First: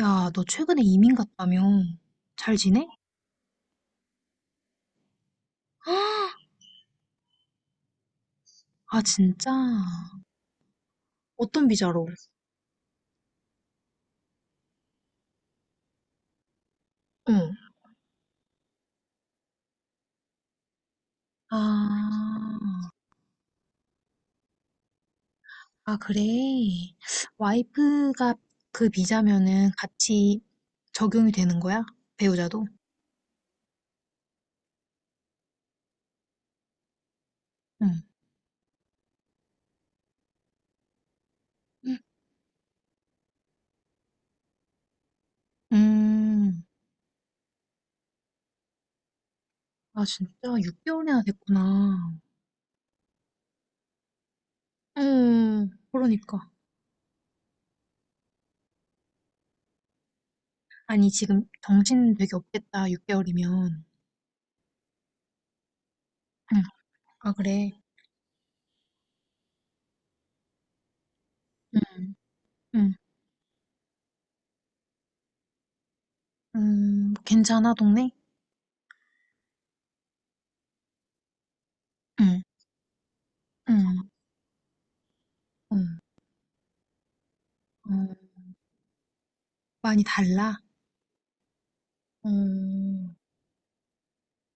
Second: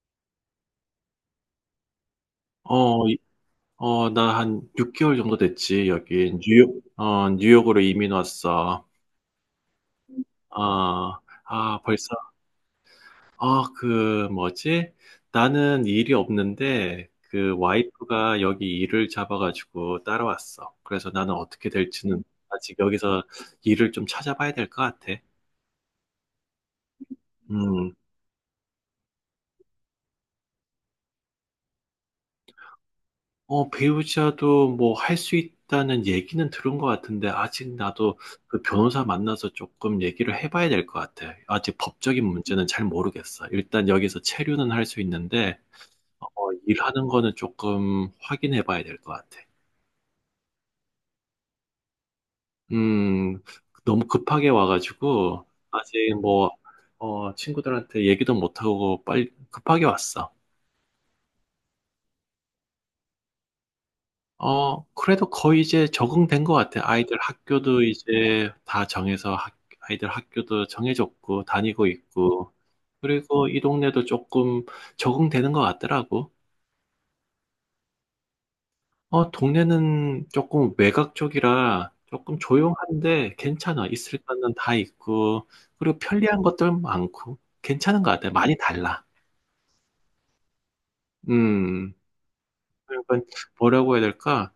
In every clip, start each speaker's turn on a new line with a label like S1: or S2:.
S1: 야, 너 최근에 이민 갔다며? 잘 지내?
S2: 어, 이- 나 한 6개월 정도 됐지, 여기. 뉴욕으로 이민 왔어.
S1: 아, 진짜?
S2: 아,
S1: 어떤 비자로?
S2: 벌써, 그, 뭐지? 나는 일이 없는데,
S1: 응.
S2: 그 와이프가 여기 일을 잡아가지고 따라왔어. 그래서 나는
S1: 아,
S2: 어떻게 될지는 아직 여기서 일을 좀 찾아봐야 될 것 같아.
S1: 아, 그래.
S2: 음.
S1: 와이프가 그 비자면은 같이 적용이 되는 거야? 배우자도?
S2: 배우자도 뭐 할 수 있다는 얘기는 들은 것 같은데, 아직
S1: 응.
S2: 나도 그 변호사 만나서 조금 얘기를 해봐야 될 것 같아. 아직 법적인 문제는 잘 모르겠어. 일단 여기서 체류는 할 수 있는데, 어,
S1: 음,
S2: 일하는 거는 조금 확인해봐야 될 것 같아.
S1: 아, 진짜? 6개월이나 됐구나.
S2: 음, 너무 급하게 와가지고,
S1: 응,
S2: 아직
S1: 그러니까.
S2: 뭐, 친구들한테 얘기도 못하고 빨리 급하게 왔어.
S1: 아니, 지금 정신 되게 없겠다, 6개월이면.
S2: 그래도 거의 이제 적응된 것
S1: 응.
S2: 같아. 아이들
S1: 아, 그래.
S2: 학교도 이제 다 정해서 아이들 학교도 정해졌고, 다니고
S1: 응,
S2: 있고,
S1: 응.
S2: 그리고 이 동네도 조금 적응되는 것 같더라고.
S1: 괜찮아, 동네?
S2: 동네는 조금 외곽 쪽이라 조금
S1: 응.
S2: 조용한데
S1: 응.
S2: 괜찮아. 있을 거는 다 있고,
S1: 음.
S2: 그리고 편리한 것들 많고, 괜찮은 것
S1: 어.
S2: 같아. 많이 달라.
S1: 많이 달라?
S2: 음.
S1: 응
S2: 약간 뭐라고 해야 될까?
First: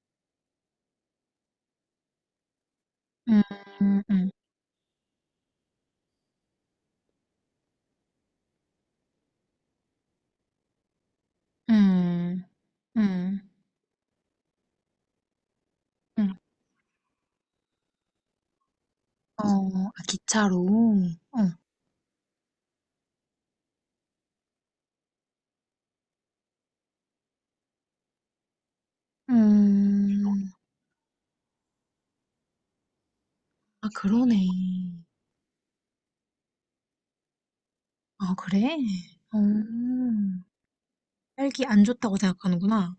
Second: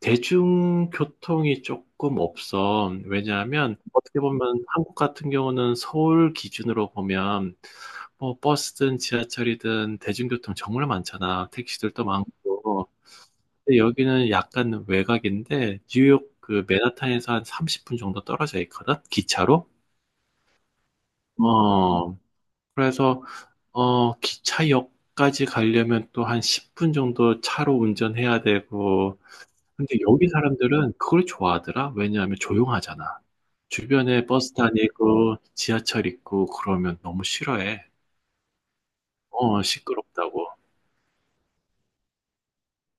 S2: 대중교통이 조금 없어.
S1: 음.
S2: 왜냐하면 어떻게
S1: 음.
S2: 보면 한국 같은 경우는 서울 기준으로 보면 뭐 버스든 지하철이든 대중교통 정말 많잖아. 택시들도
S1: 음.
S2: 많고.
S1: 음.
S2: 근데 여기는 약간 외곽인데 뉴욕
S1: 음.
S2: 그 맨하탄에서 한 30분 정도 떨어져 있거든.
S1: 어.
S2: 기차로.
S1: 아, 기차로? 어.
S2: 어. 그래서 기차역까지 가려면 또 한 10분 정도 차로 운전해야 되고 근데 여기
S1: 음.
S2: 사람들은 그걸 좋아하더라. 왜냐하면 조용하잖아.
S1: 아,
S2: 주변에
S1: 그러네.
S2: 버스 다니고 지하철 있고 그러면 너무 싫어해.
S1: 아, 그래? 어.
S2: 시끄럽다고.
S1: 딸기 안 좋다고 생각하는구나.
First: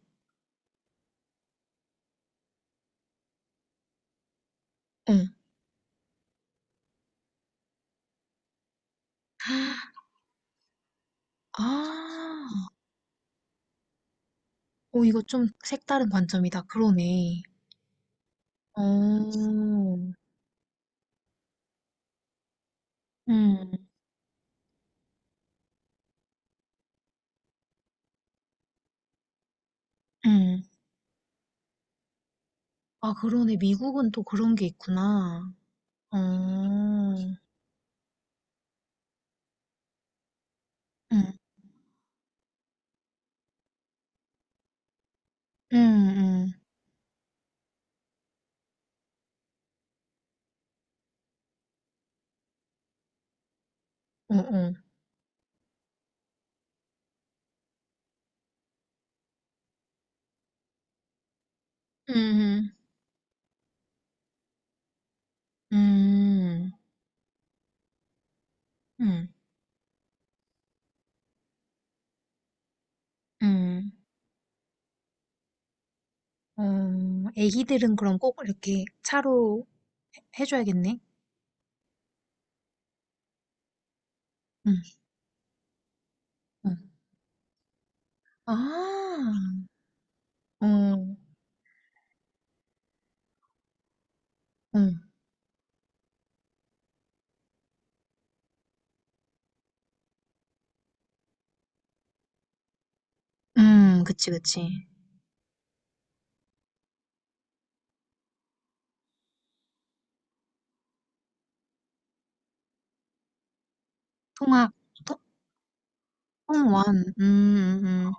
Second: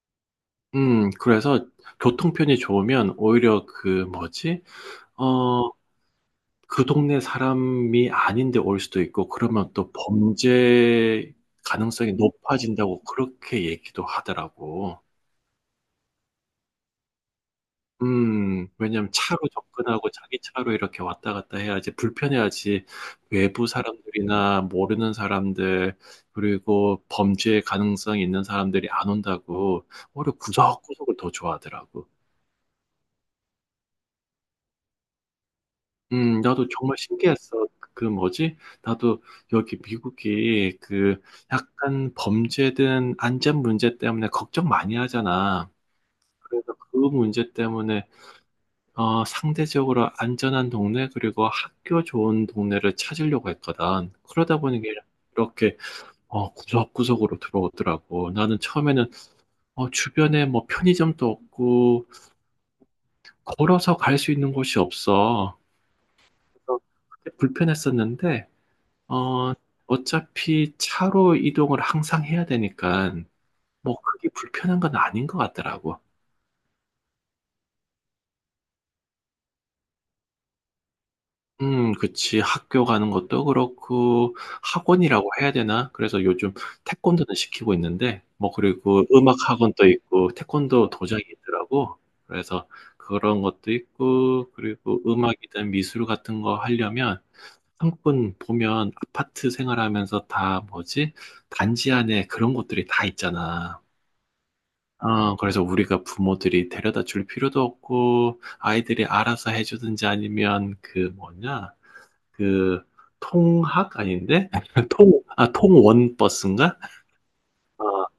S2: 그래서 교통편이 좋으면 오히려 그 뭐지?
S1: 어.
S2: 어, 그 동네 사람이 아닌데 올 수도 있고 그러면 또 범죄 가능성이
S1: 아.
S2: 높아진다고 그렇게 얘기도 하더라고.
S1: 오, 이거 좀 색다른 관점이다. 그러네.
S2: 왜냐면 차로
S1: 어.
S2: 접근하고 자기 차로 이렇게 왔다 갔다 해야지 불편해야지 외부
S1: 음.
S2: 사람들이나 모르는 사람들 그리고 범죄 가능성이 있는 사람들이 안 온다고 오히려
S1: 음.
S2: 구석구석을 더 좋아하더라고.
S1: 아, 그러네. 미국은 또 그런 게 있구나. 어.
S2: 나도 정말 신기했어. 그 뭐지? 나도 여기 미국이 그
S1: 음.
S2: 약간 범죄든 안전 문제 때문에 걱정 많이 하잖아.
S1: 음음.
S2: 그래서 그 문제 때문에 상대적으로 안전한 동네, 그리고 학교 좋은 동네를 찾으려고 했거든. 그러다
S1: 응응.
S2: 보니까 이렇게, 구석구석으로 들어오더라고. 나는 처음에는, 주변에 뭐 편의점도 없고,
S1: 음.
S2: 걸어서 갈 수 있는 곳이 없어.
S1: 음.
S2: 그래서 그때 불편했었는데,
S1: 음.
S2: 어, 어차피 차로 이동을 항상 해야 되니까,
S1: 음.
S2: 뭐 그게 불편한 건 아닌 것 같더라고.
S1: 어, 애기들은 그럼 꼭 이렇게 차로 해줘야겠네.
S2: 그치. 학교 가는 것도 그렇고,
S1: 응.
S2: 학원이라고 해야 되나? 그래서 요즘
S1: 응.
S2: 태권도는 시키고 있는데, 뭐, 그리고 음악
S1: 아.
S2: 학원도 있고, 태권도
S1: 어.
S2: 도장이 있더라고. 그래서 그런 것도 있고,
S1: 응.
S2: 그리고 음악이든 미술 같은 거 하려면, 한국은 보면 아파트 생활하면서 다 뭐지? 단지 안에 그런 것들이 다 있잖아.
S1: 음. 그치, 그치.
S2: 그래서 우리가 부모들이 데려다 줄 필요도 없고, 아이들이 알아서 해주든지 아니면 그 뭐냐? 그 통학 아닌데
S1: 통학. 통-
S2: 통원 버스인가?
S1: 통원. 음.
S2: 아,
S1: 음. 음.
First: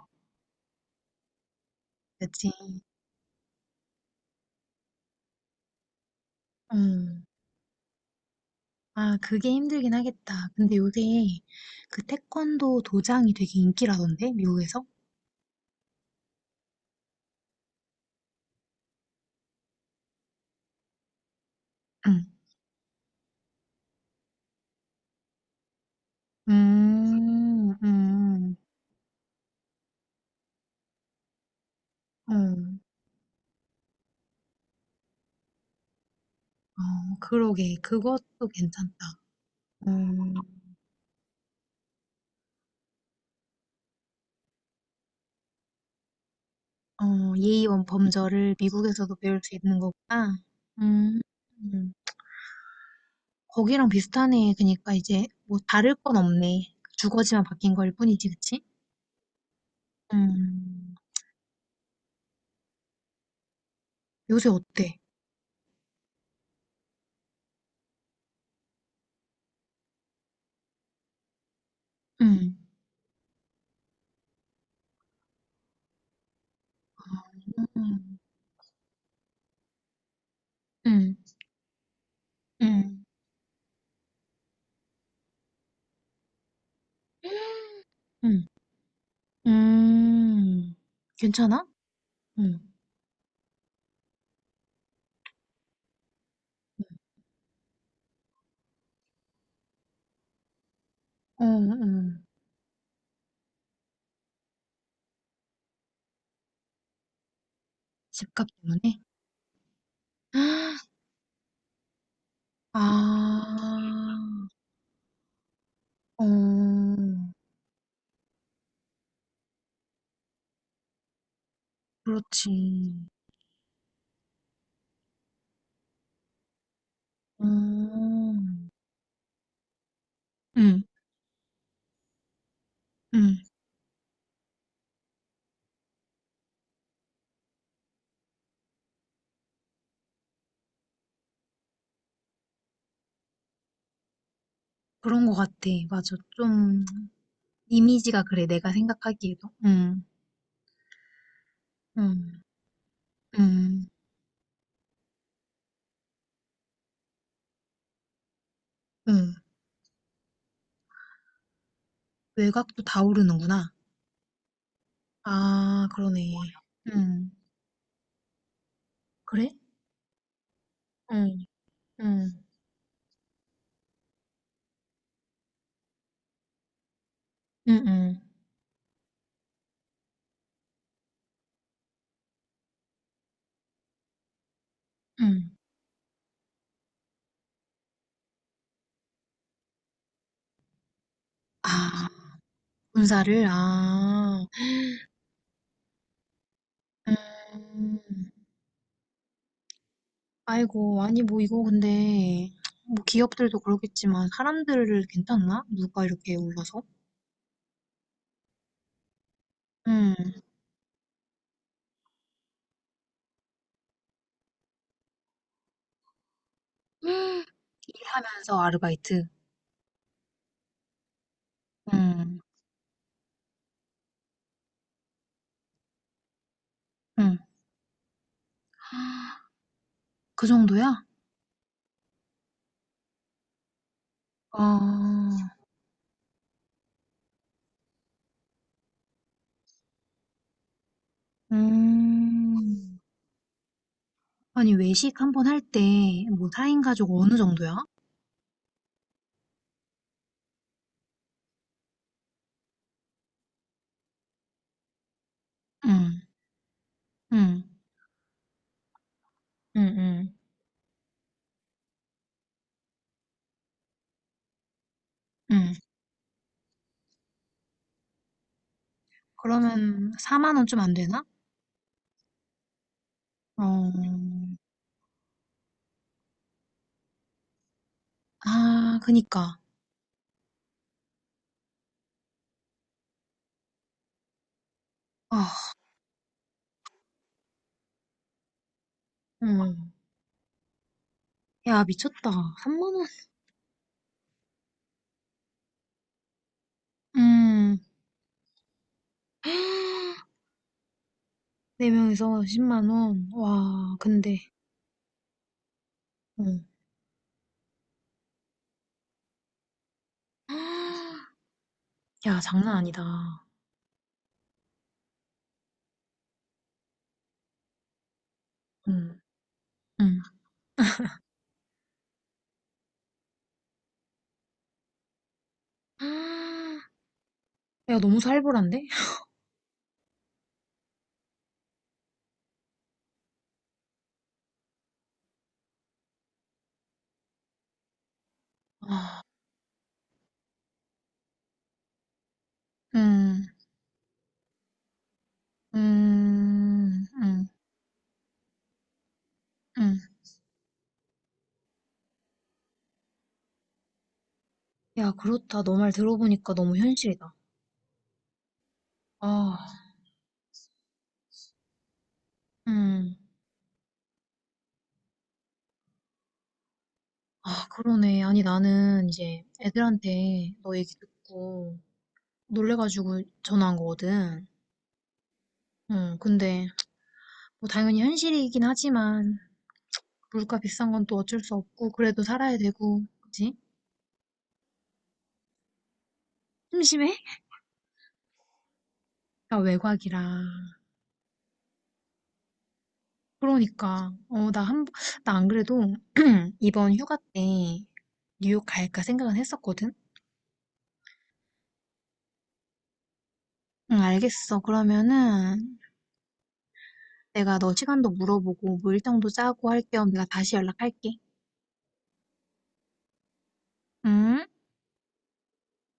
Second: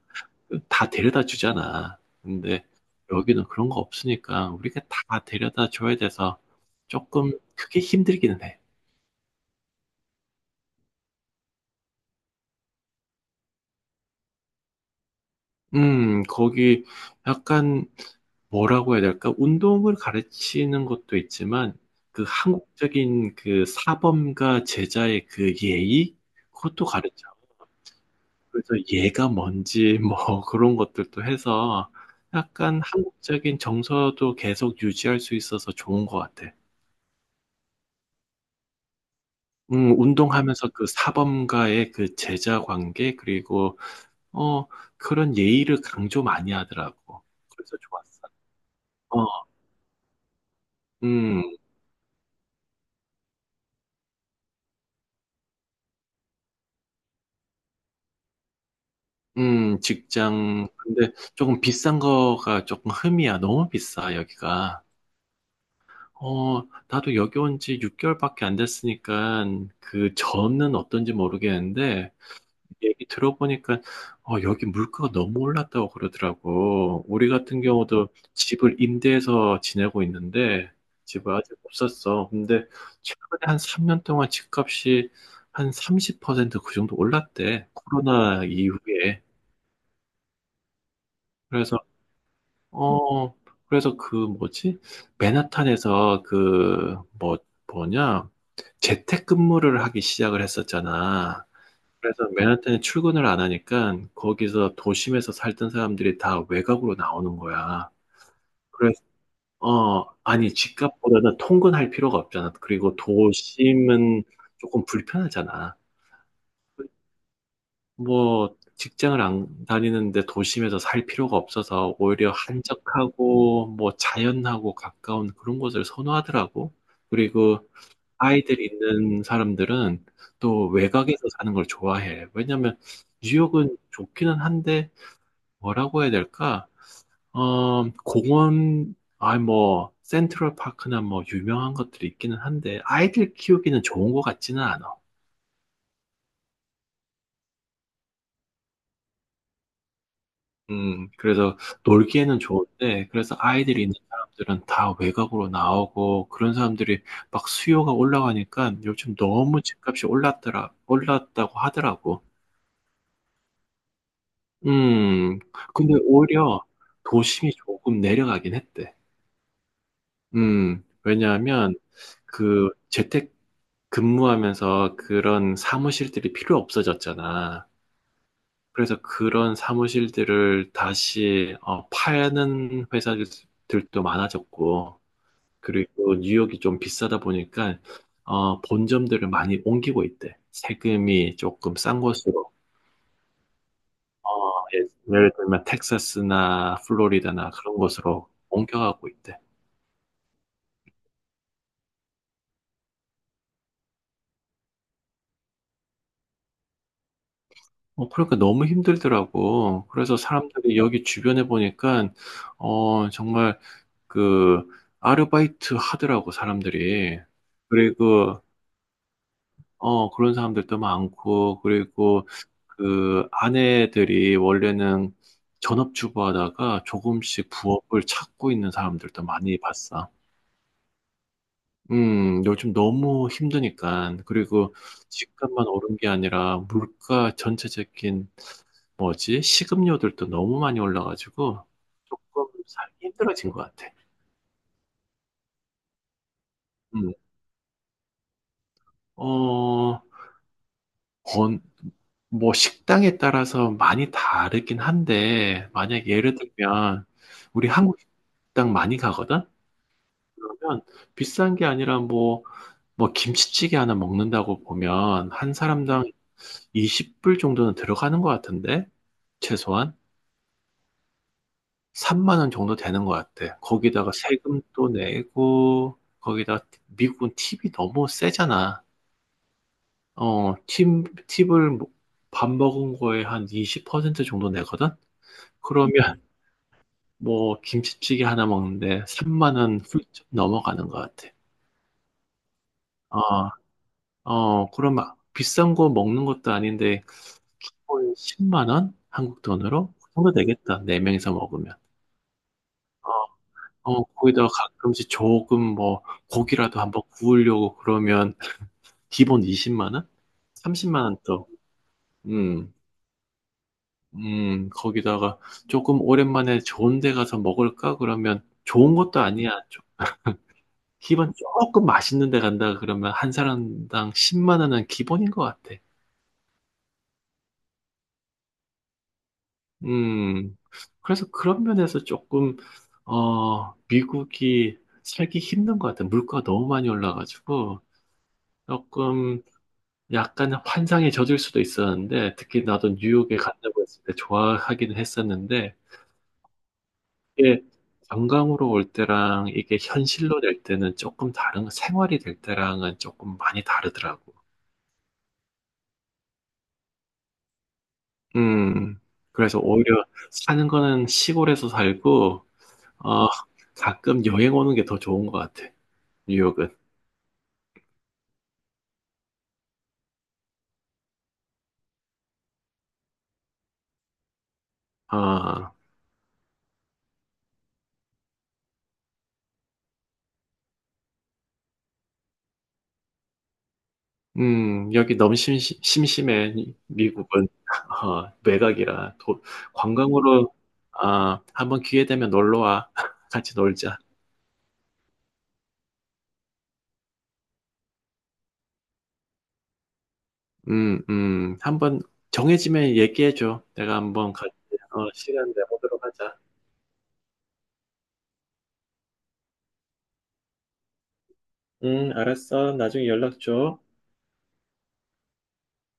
S2: 다 데려다 주잖아.
S1: 그치.
S2: 근데 여기는 그런 거 없으니까 우리가 다 데려다 줘야 돼서
S1: 음.
S2: 조금 그게 힘들기는 해.
S1: 아, 그게 힘들긴 하겠다. 근데 요새 그 태권도 도장이 되게 인기라던데, 미국에서?
S2: 거기 약간 뭐라고 해야 될까? 운동을 가르치는 것도 있지만
S1: 응.
S2: 그 한국적인 그 사범과 제자의 그 예의 그것도 가르쳐.
S1: 음, 음, 음.
S2: 그래서 얘가 뭔지 뭐 그런 것들도 해서
S1: 응.
S2: 약간 한국적인 정서도 계속 유지할 수 있어서 좋은 것 같아.
S1: 어, 그러게. 그것도 괜찮다. 어,
S2: 운동하면서 그 사범과의 그 제자 관계, 그리고, 어, 그런 예의를 강조 많이 하더라고.
S1: 어,
S2: 그래서
S1: 예의원
S2: 좋았어.
S1: 범절을 미국에서도 배울
S2: 어,
S1: 수 있는 거구나. 음,
S2: 음,
S1: 음. 거기랑 비슷하네. 그러니까 이제 뭐 다를 건 없네. 주거지만 바뀐 거일 뿐이지, 그치?
S2: 직장.
S1: 음,
S2: 근데 조금 비싼 거가 조금 흠이야. 너무 비싸,
S1: 요새
S2: 여기가.
S1: 어때?
S2: 나도 여기 온 지 6개월밖에 안 됐으니까 그 전은 어떤지 모르겠는데,
S1: 음,
S2: 얘기 들어보니까 여기 물가가 너무 올랐다고 그러더라고. 우리 같은 경우도
S1: 음,
S2: 집을 임대해서 지내고 있는데
S1: 음,
S2: 집을 아직 못 샀어. 근데
S1: 음,
S2: 최근에 한 3년 동안 집값이 한 30%그 정도 올랐대. 코로나
S1: 음,
S2: 이후에.
S1: 음. 괜찮아?
S2: 그래서
S1: 응,
S2: 어 그래서 그 뭐지? 맨하탄에서 그 뭐 뭐냐? 재택근무를 하기 시작을
S1: 어,
S2: 했었잖아.
S1: 응.
S2: 그래서 맨하탄에 출근을 안 하니까 거기서 도심에서 살던 사람들이 다 외곽으로 나오는 거야.
S1: 집값 때문에?
S2: 그래서, 아니, 집값보다는 통근할 필요가 없잖아. 그리고
S1: 아,
S2: 도심은 조금 불편하잖아.
S1: 어.
S2: 뭐, 직장을 안 다니는데 도심에서 살 필요가 없어서 오히려
S1: 그렇지.
S2: 한적하고 뭐 자연하고 가까운 그런 곳을 선호하더라고. 그리고 아이들
S1: 음.
S2: 있는 사람들은 또
S1: 응,
S2: 외곽에서 사는 걸 좋아해. 왜냐면
S1: 응.
S2: 뉴욕은 좋기는 한데 뭐라고 해야 될까? 공원, 뭐, 센트럴 파크나 뭐, 유명한 것들이 있기는 한데, 아이들 키우기는 좋은 것 같지는 않아.
S1: 그런 것 같아. 맞아. 좀, 이미지가 그래. 내가 생각하기에도. 응,
S2: 그래서 놀기에는
S1: 응,
S2: 좋은데, 그래서 아이들이
S1: 응,
S2: 있는 사람들은 다 외곽으로 나오고, 그런 사람들이 막 수요가 올라가니까 요즘
S1: 응.
S2: 너무 집값이 올랐더라, 올랐다고 하더라고.
S1: 외곽도 다 오르는구나.
S2: 음,
S1: 아,
S2: 근데
S1: 그러네.
S2: 오히려
S1: 응.
S2: 도심이 조금 내려가긴 했대.
S1: 그래? 응,
S2: 왜냐하면
S1: 응,
S2: 그 재택 근무하면서 그런 사무실들이 필요 없어졌잖아.
S1: 응, 응,
S2: 그래서 그런 사무실들을 다시 파는 회사들도 많아졌고,
S1: 응.
S2: 그리고 뉴욕이 좀 비싸다 보니까 본점들을 많이 옮기고 있대. 세금이 조금 싼
S1: 아,
S2: 곳으로,
S1: 군사를?
S2: 어,
S1: 아.
S2: 예, 예를 들면 텍사스나 플로리다나 그런
S1: 음,
S2: 곳으로 옮겨가고 있대.
S1: 아이고, 아니, 뭐, 이거 근데, 뭐, 기업들도 그러겠지만, 사람들을 괜찮나? 누가 이렇게 올라서?
S2: 그러니까 너무 힘들더라고.
S1: 음.
S2: 그래서 사람들이 여기 주변에 보니까 정말 그 아르바이트 하더라고 사람들이. 그리고
S1: 하면서 아르바이트.
S2: 그런 사람들도 많고 그리고
S1: 음,
S2: 그 아내들이 원래는 전업주부 하다가
S1: 음.
S2: 조금씩 부업을 찾고 있는 사람들도 많이 봤어.
S1: 그 정도야?
S2: 요즘 너무 힘드니까. 그리고
S1: 아,
S2: 집값만 오른 게 아니라 물가 전체적인 뭐지? 식음료들도 너무 많이 올라가지고 조금
S1: 음.
S2: 살기 힘들어진 것 같아.
S1: 아니, 외식 한 번 할 때, 뭐, 4인 가족
S2: 음,
S1: 어느 정도야?
S2: 어, 번, 뭐 식당에 따라서 많이 다르긴 한데 만약
S1: 음,
S2: 예를 들면
S1: 음,
S2: 우리 한국 식당 많이 가거든?
S1: 음, 음,
S2: 그러면 비싼 게 아니라 뭐 김치찌개 하나 먹는다고 보면 한
S1: 음.
S2: 사람당 20불 정도는 들어가는 것 같은데 최소한
S1: 그러면 4만 원 좀 안 되나?
S2: 3만 원 정도 되는 것 같아.
S1: 어,
S2: 거기다가 세금도 내고 거기다 미국은 팁이 너무 세잖아.
S1: 아, 그니까.
S2: 어, 팁, 팁을 뭐밥 먹은 거에 한 20% 정도 내거든?
S1: 아,
S2: 그러면 뭐 김치찌개 하나 먹는데 3만 원
S1: 음.
S2: 훌쩍 넘어가는 것 같아.
S1: 야, 미쳤다. 3만 원?
S2: 어, 그럼 막 비싼 거 먹는 것도 아닌데
S1: 음.
S2: 기본 10만 원? 한국 돈으로? 그 정도 되겠다. 네명이서 먹으면.
S1: 4명에서 10만 원.
S2: 어,
S1: 와,
S2: 거기다가
S1: 근데,
S2: 가끔씩 조금 뭐
S1: 음.
S2: 고기라도 한번 구우려고 그러면 기본 20만 원? 30만 원 또.
S1: 야,
S2: 음,
S1: 장난 아니다.
S2: 거기다가 조금 오랜만에 좋은 데 가서 먹을까? 그러면 좋은
S1: 음,
S2: 것도 아니야.
S1: 음.
S2: 기본 조금 맛있는 데 간다 그러면 한 사람당 10만 원은 기본인 것 같아.
S1: 아, 야, 너무 살벌한데?
S2: 음, 그래서 그런 면에서 조금, 미국이 살기 힘든 것 같아. 물가가 너무 많이 올라가지고,
S1: 아,
S2: 조금 약간 환상에 젖을 수도 있었는데, 특히 나도 뉴욕에
S1: 음,
S2: 간다고 했을 때 좋아하기는 했었는데,
S1: 음, 음,
S2: 이게 관광으로 올 때랑 이게
S1: 음.
S2: 현실로 될 때는 조금 다른, 생활이 될 때랑은 조금 많이 다르더라고.
S1: 야, 그렇다. 너 말 들어보니까 너무 현실이다.
S2: 음,
S1: 아,
S2: 그래서 오히려 사는 거는 시골에서 살고,
S1: 음.
S2: 어, 가끔 여행 오는 게 더 좋은 것 같아, 뉴욕은.
S1: 아, 그러네. 아니, 나는 이제 애들한테 너 얘기 듣고 놀래가지고 전화한 거거든.
S2: 아,
S1: 응, 근데 뭐 당연히 현실이긴 하지만 물가 비싼 건 또 어쩔 수 없고 그래도 살아야 되고, 그치?
S2: 여기 너무 심심해,
S1: 심심해?
S2: 미국은. 외곽이라.
S1: 나 외곽이라.
S2: 관광으로, 한번 기회 되면 놀러 와. 같이 놀자.
S1: 그러니까 어, 나 한, 나 안 그래도 이번 휴가 때 뉴욕 갈까 생각은 했었거든?
S2: 한번 정해지면 얘기해줘. 내가
S1: 응,
S2: 한번 같이,
S1: 알겠어.
S2: 시간
S1: 그러면은
S2: 내보도록 하자.
S1: 내가 너 시간도 물어보고 뭐 일정도 짜고 할 겸 내가 다시 연락할게.
S2: 알았어. 나중에 연락 줘.
S1: 응?